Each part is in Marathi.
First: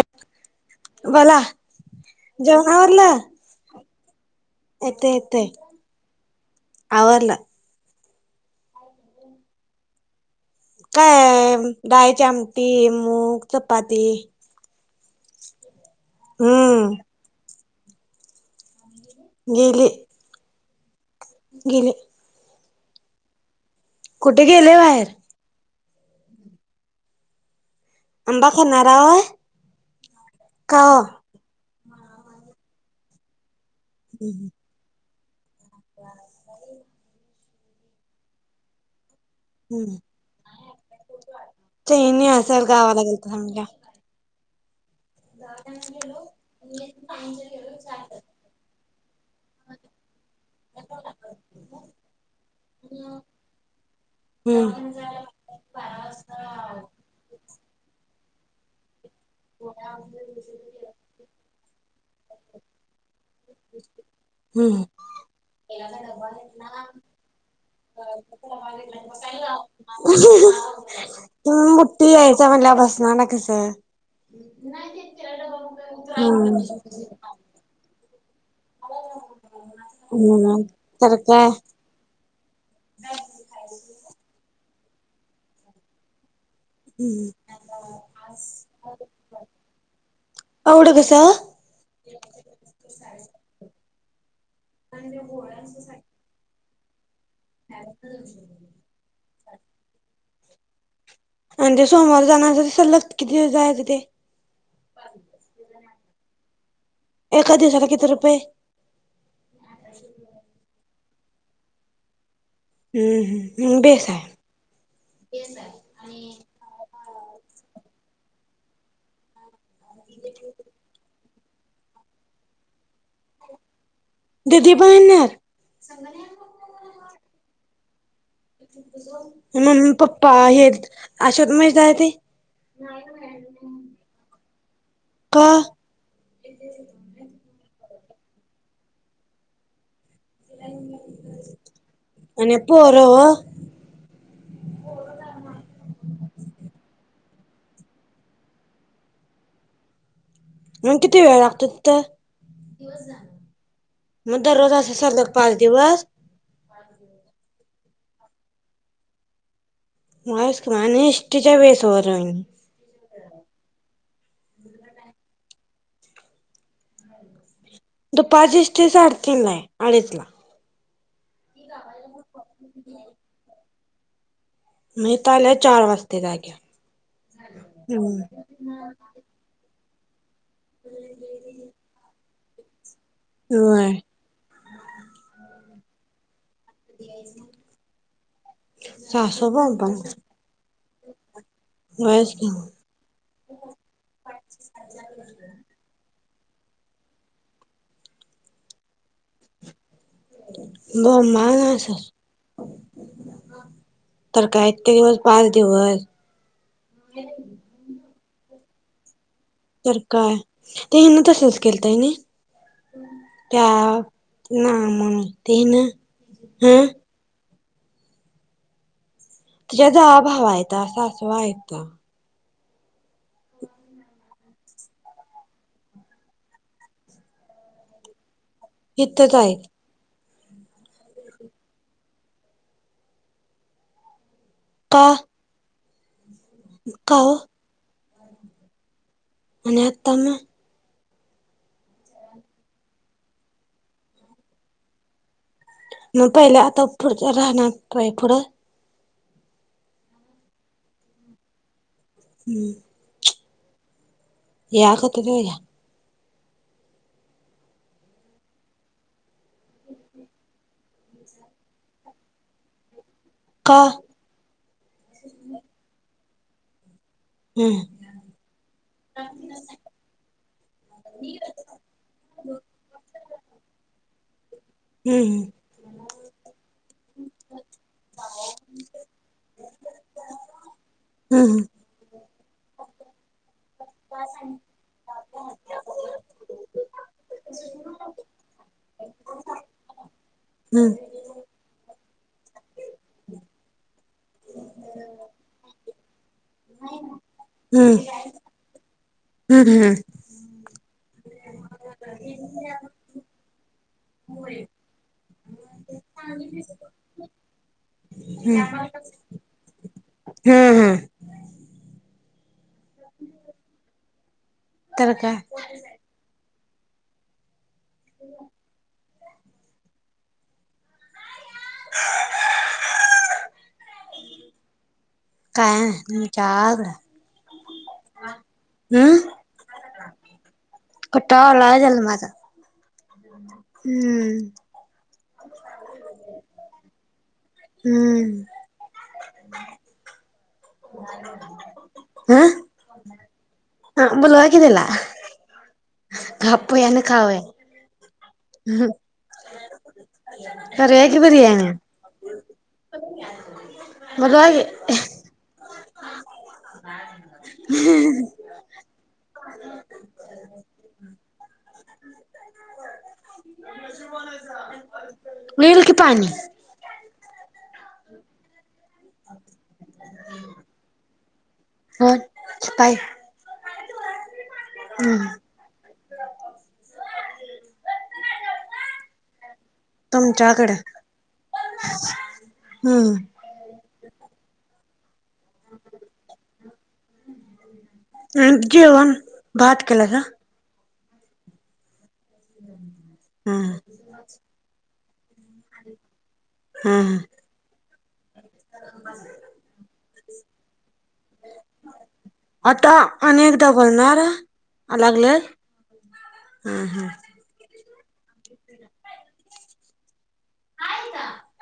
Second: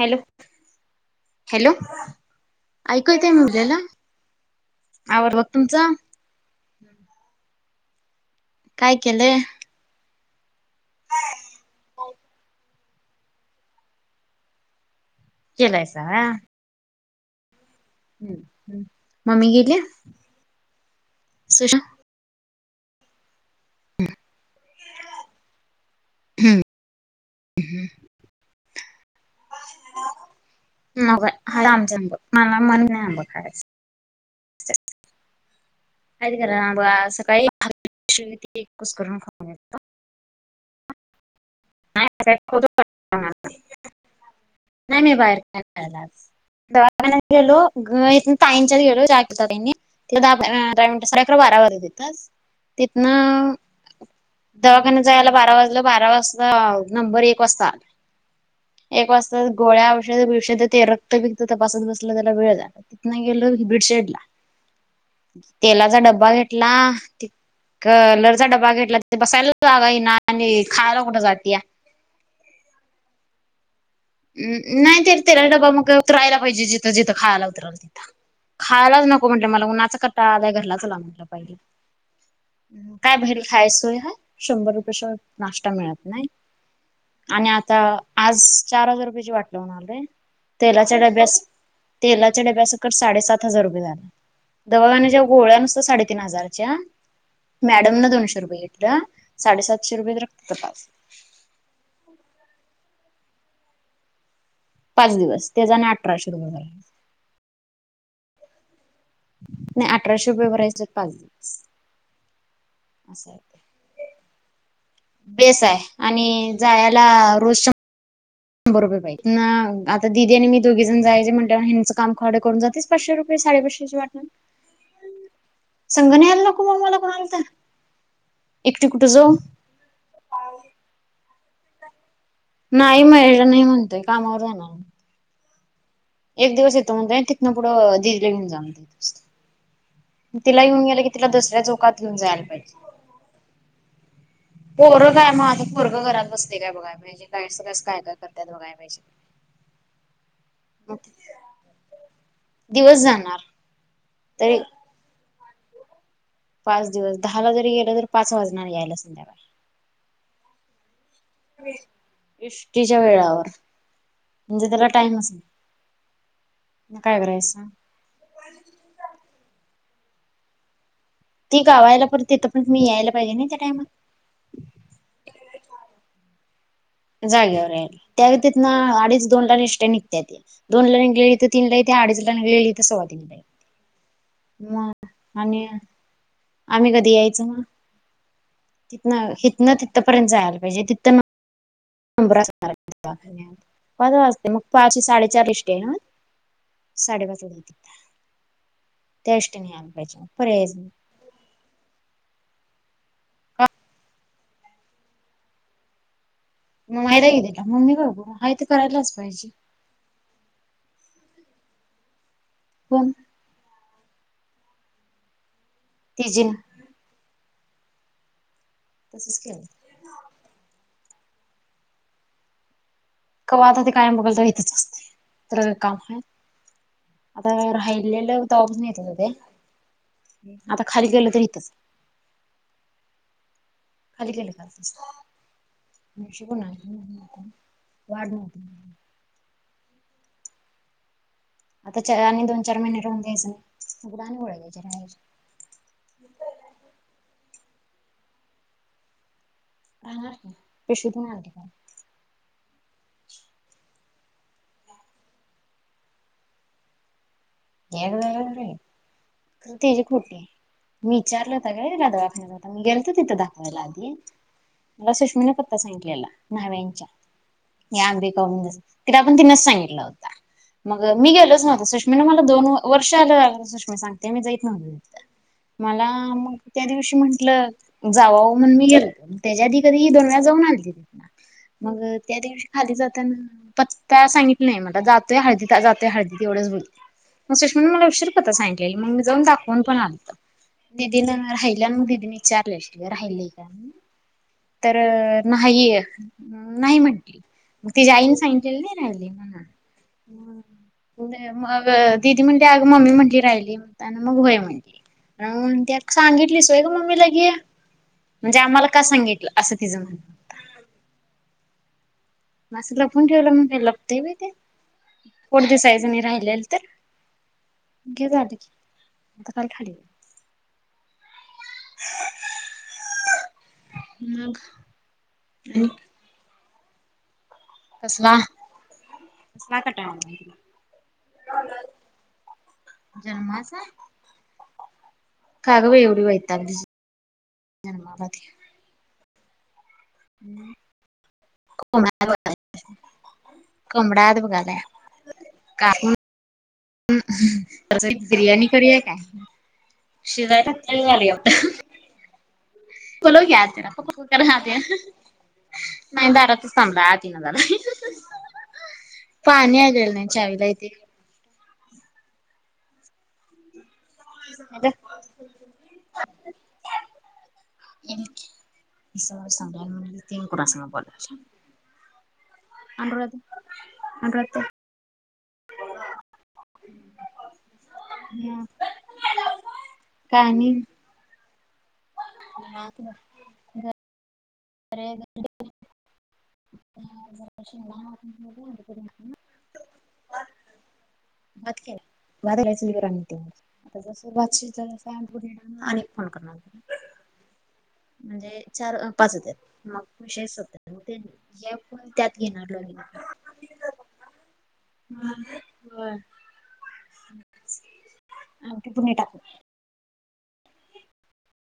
हॅलो, बोला हॅलो आयकू येतय मी बोलल्याल? येते, येते आवरल. काय केलंय? काय डाळीची आमटी, मूग, चपाती. केलायसा हम्म हम्म, हम्म मम्मी गेली? गेली. कुठे गेली बाहेर. हम्म आंबा खाणार हाय? का ओ नाय बाई हाय आम जाऊन बघ मला मन नाही आंबा खायचं. हम्म, हम्म [unintelligible] कुस्करून खाल्लो. हम्म चैनी असेल गावाला गेलतसा म्हणल्यावर? नाही मी बाहेर काय खायला आज. दवाखान्यात गेलो घरी येताना ताईंच्यात गेलो चहा केलता त्यांनी दहा मिनट साडे अकरा बारा वाजले तिथंच. तिथनं हम्म दवाखान्यात जायला बारा वाजल. बारा वाजता नंबर एक वाजता आला. एक वाज तर गोळ्या औषध-बीवशद ते रक्त-बिक्त तपासात बसलं कण वेळ जातो तिथन गेल बिडशेडला. हम्म तेलाचा डब्बा घेतला ती जागा येईना आणि खायला कुठं जातीया मोठी यायचा म्हणल्यावर भाषणाला काय कस हाय? हम नाही ते तेलाचा ड्बा मग उतरायला हम्म पाहिजे जिथं जिथं खायाला उतरल तिथं खायलाच नको म्हटलं मला उन्हाचा कटाळा आला हम्म घरला चला तर म्हटलं काय पहिले काय बायर खायची सोय हाय शंभर रुप कशात नाश्ता मिळत नाही. आणि आता आज चार हजार रुपयाची वाट लावून आलोय एवढं तेलाच्या कसं डब्यास तेलाच्या डब्यासकट साडेसात हजार रुपय [unintelligible] दवाखान्याच्या गोळ्या नुसत्या साडेतीन हजारच्या मॅडम न दोनशे रुपये घेतलं साडेसातशे रुपये तर तपास म्हजे सोमवार जाणार [unintelligible] किती दिवस जायचं ते? पाच दिवस त्याजा न आठ रिकामा ऑडिओ एका दिवसाला किती रुपय? नाय अठराशे रुपये भरायचंत पाच दिवस हूं असं आहे हूं ते. हूं बेस हाय बेस हाय आणि जाया ला रोज शं बरोबर बाई नाव आता दिदी आणि मी दोघीजण जायाचे म्ह त्या हयाचं काम खाडा करून जातेच पाचशे साडेपाचशेची वा दिदी बायण संग न्यायला नको रिकामा मग ऑडिओ मम्मी पप्पा आहेत [unintelligible] नाही महेश नाही म्हणतोय कामावर जाणार का एक दिवस येतो म्हणलय तिथनं पुढं [unintelligible] तिला येऊन गेलं की तिला दुसऱ्या झोकात घेऊन जायला आणि पाहिजे पोर पोरं काय मग पोरग घरात बसतय काय बघाय पाहिजे [unintelligible] काय काय करताय बघायला पाहिजे. मग नेमकी तेरा वाक्यात काय... दिवस जाणार. मग तरी दररोज अस सलग पाच दिवस पाच दिवस दहाला जरी गेल तरी पाच वाजणार येला संध्याकाळी..... एष्टीच्या वेळावर [unintelligible] म्हणजे त्याला टाईमच नाही ना काय करायचं सांग दुपारची एस टी सारखी नाही... आडीचला... ती गावाला तिथं पण मी यायला पाहिजे ना त्या टाईमात मी तर आले चार वाजता जागेवर.... जाग्यावर यायले त्या तिथनं अडीच दोन ला एसटी नि.... त्या त्या... दोनला निघाले त तीन ला येते अडीच.... होय [unintelligible] मग आणि..... आम्ही कधी यायचं म... तिथंन सासू इथन बोंबाबोंब तिथपर्यंत जायला पाहिजे तिथंन [unintelligible] होयच मग की पहाटे साडेचार ची एसटी हाय ना.......... साडेपाच पर्यंत त्या एसटीने आलो.... [unintelligible] [unintelligible] तर काय इतके दिवस पाच दिवस..... मी माहेरा गेली का मम्मीकड बघा... आहे तर करायलाच पाहिजे.... तर काय त्यानं तसंच केलताय ना पण त्या ना मम... त्यानं तिजी हा... तसंच केलं तुझ्या जावा भावा हायता... [unintelligible] कवा आता ते कायम बघाल तवा इथंच असतय तर काम हाय आता राहिलेलं..... तवापासून इथेच होते... इथच आहेत आता खाली गेल तरी इथंच खाली गेलय का [unintelligible] नशीबवान का हो हाय [unintelligible] आणि आत्ता ना आता आनि चा दोन चार महिने राहून जायचं मग आणि गोळया घ्यायचं [inaudible] म पाहिले आता पुढच्या राहणार व्हय पुढं [unintelligible] हम्म [inaudible] [unintelligible] [unintelligible] खरं तेजी खोटीय मी विचारलं होतं ग दवाखान्यात आता तिथं का दाखवायला लागेल मला सुष्मिन पत्ता सांगितलेला न्हव्यांचा हम्म आणि अंबिका तिला पण तीनच सांगितलं होत मग मी गेलोच नवत दोन व वर्षा आलं [unintelligible] त्यानं जाईल हम्म मला मग त्या दिवशी मण क्ल जावावं मनून मी गेलं त्याज्या आधी तरी दोन वेळा जाऊन अल्ते हंह त्या दिवशी हल्दीला जाताना पत्ता सांगितल नाही मला जातोय हल्दी ला जातोय हलदीला एवढंच मनल सुषमान मला उशिरा पता सांगितलेल मी जाऊन दाखवून पण आलो हम्म दीदी जाणार आहेत आपल्या मनून दीदीनं विचारलं अशील ग राहीलय का तर नाही नाही म्हटली तिज्या आईनं सांगितलेल हम हम [unintelligible] दीदी मनली अगं मम्मी मनली राहिली मनतान मंग होय मनली अन मनत्या सांगितलंस व्हय ग ममी लगे मनजे आमाला का सांगितलं असं तिज म्हणं हं हं असं लपून ठेवलं मनजे लपतंय व्हय ते त्याल काय राहिल्यालतं [unintelligible] मग [unintelligible] आणि काय जार कसला [unintelligible] कटाला आलय जन्माचा तुला जन्माचा हम्म का ग बाई येवढ वैतागलीस निरमा [unintelligible] हम्म [inaudible] कोंबडा अँ बघाय कोंबडा आत बगा आलय कापून गप्प यान अम्म खावय हह [unintelligible] बिर्याणी करूया काय शिजाय करूया घातलंय की आलया बिर्याणी बोलव की आत तेला बोलवा की हह नाही दारात च थाम्बालाय आत इना झालाय पाणी आलले नाही चावीला येतय काय [inaudible] [unintelligible] इल की पाणी इल की इसा सांभाळून घेत्या कुणासंग बोलालायसा हो पाय अनुराधा अनुराधा ताई हम्म या तुमच्याकड पन्नास व्हय [unintelligible] अरे ग [unintelligible] हम जेवण भात केलायसा भात केलाय भात घालायचं नाही का राणी ताई हम्म आता भात शिजलाय तस [unintelligible] आणि फोन करणार हम्म [inaudible] म्हणजे चार अ पाच होत्यात मग विषय शोधत्यात तुमि आता अनेकदा बोलणारं या लागलय हू हू हा ते तुम्ही टाकले काय म्हणता?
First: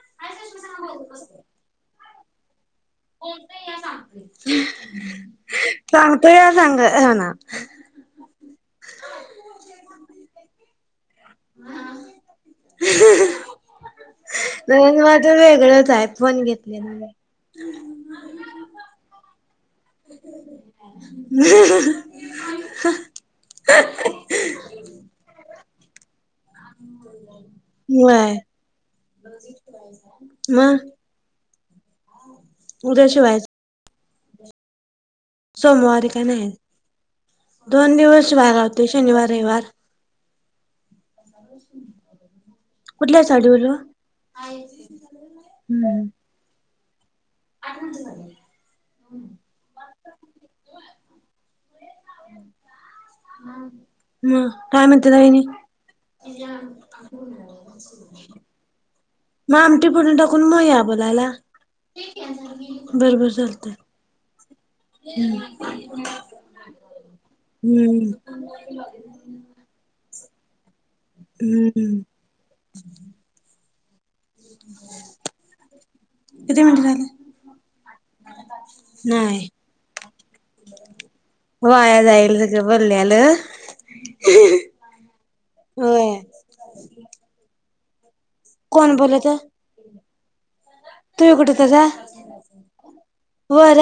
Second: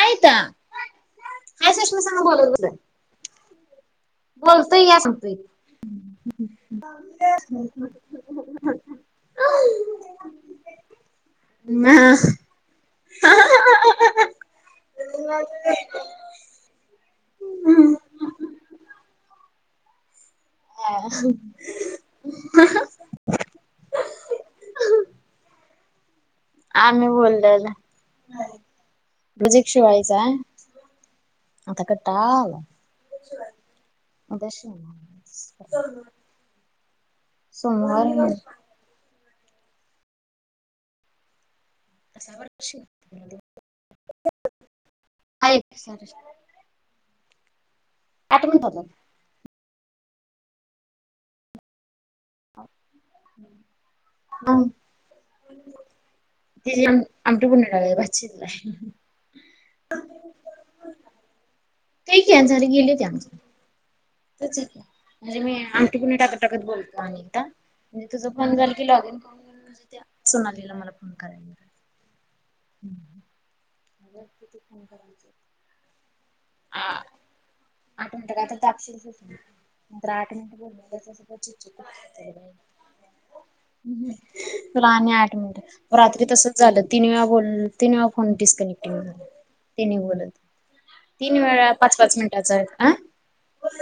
आयता [unintelligible] तु सांग बोलत बसुया [unintelligible] बोलतोय या सांगतोय सांगतो या सांग ना म अ माझ वेगळच आयफोन घेतलेला मी रिकामा ऑडिओ [inaudible] आम्ही बोल्याल. व्हय नाही एक शिवायचा मग आता कटाळा आलाय. उद्या शिवायचं आता शिवनार सोमवारी काय नाय. सोमवार दोन दिवस वार अलते शनिवार रविवार कुठल्या साडीवर हम्म. [unintelligible] आठ मिनिटाच हाय रिकामा ऑडिओ [unintelligible] मग काय म्हणत्यात वाहिनी? तिची आमटी पुन्हा टाकायची भात शिजलाय. मग आमटी फोडणी टाकून मग या बोलायला. [unintelligible] गेल्या त्या. बरोबर चालतंय. येत नाय आरे मी आमटी फोडणी टाकत टाकत बोलतो अनेकदा म्हणजे हम्म तुझ फोन झाल की लॉगिन करून घे म्हणजे त्या सोनालीला मला फोन करायला रिकामा ऑडिओ [unintelligible] म किती फोन करायचेत? किती मिनिट आ झाले आठ मिनट नाही. कातार आठ मि तुला वाया जाईल सगळं बोलल्यालं. तर आणि आठ मिनिट [inaudible] होय रात्री तसच झाल तीन वेळा बोलल तीन वेळा फोन फोन डिस्कनेक्टि कोण बोलत त्यांनी बोलत तुम्ही तीन कुठे वेळा हुतासा पाच पाच मिनिटाचा आ बर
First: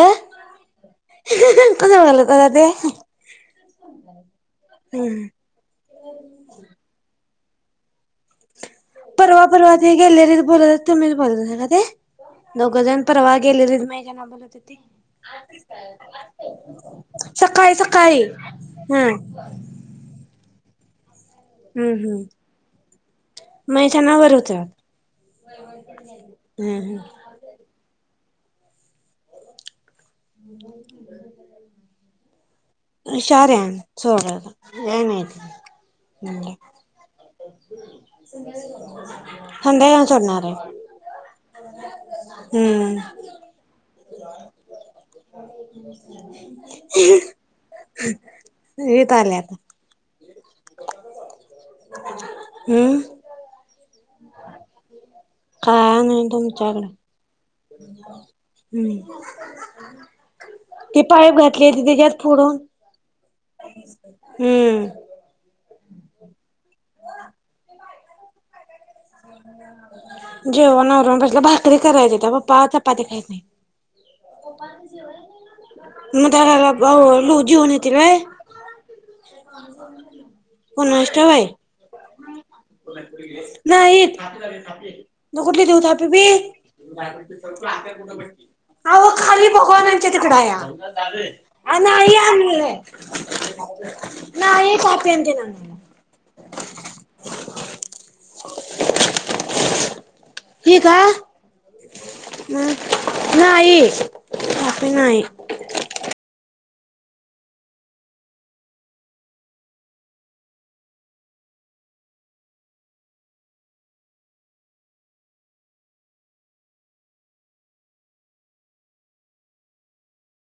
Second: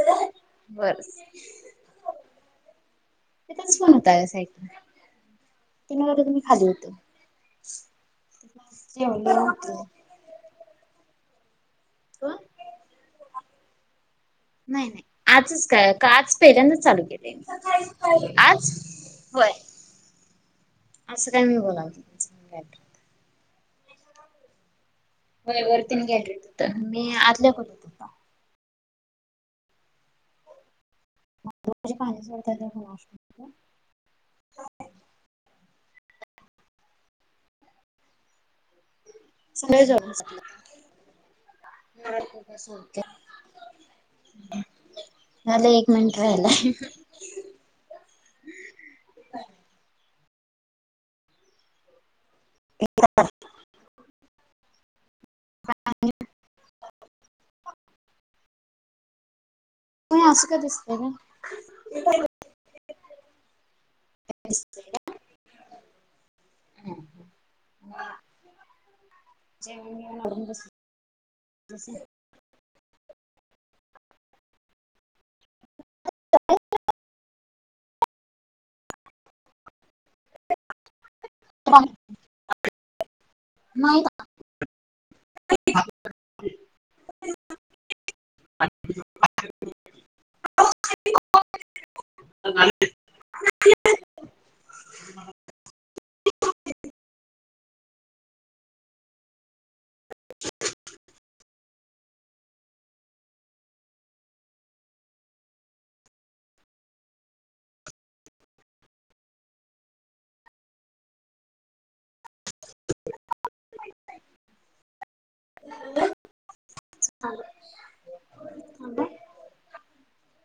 बर कस बघाल क ते तिथंच फोन होता साइडला त्यानाकर [unintelligible] तुम्ही खाली होत अ [unintelligible] परवा परवा ते गॅलरीत बोलला तुमीच मल [unintelligible] पत का ते दोघंजन परवा गेले र म ज नाही नाही आजच काय का आज पहिल्यांदाच चालू केलंय [unintelligible] सकाळी सकाळी मी आज हम् होय असं काय मी बोलावां म त्या [unintelligible] नावावर होत होय वरतीने घ्यायलो होत मी आतल्या खोलीत होत हम् माझे पाणी [unintelligible] सोडतात कोण हशार्या सोय मा ह [unintelligible] स आहे हम्म [unintelligible] येत आले आता [unintelligible] हम्म [unintelligible] ह [unintelligible] काय नाय तुमच्याकड हम्म होय असं का दिसतंय ती ग पाईप घातली होती तिझ्यात फोडून हम्म दिसतंय हा [unintelligible] ह [unintelligible] जेवणआवरून बसलं भाकरी बसले करायची त्या पप्पा आता पत [unintelligible] काहीच नाही मग दला लोजीवनथ र [inaudible] ठवय नाही येत न कुठली देऊ थापी बी [unintelligible] आहो खाली भगवानांच्या तिकड नाही आमला नाही पापच्या नाला हे का म नाही बाकी नाही [unintelligible]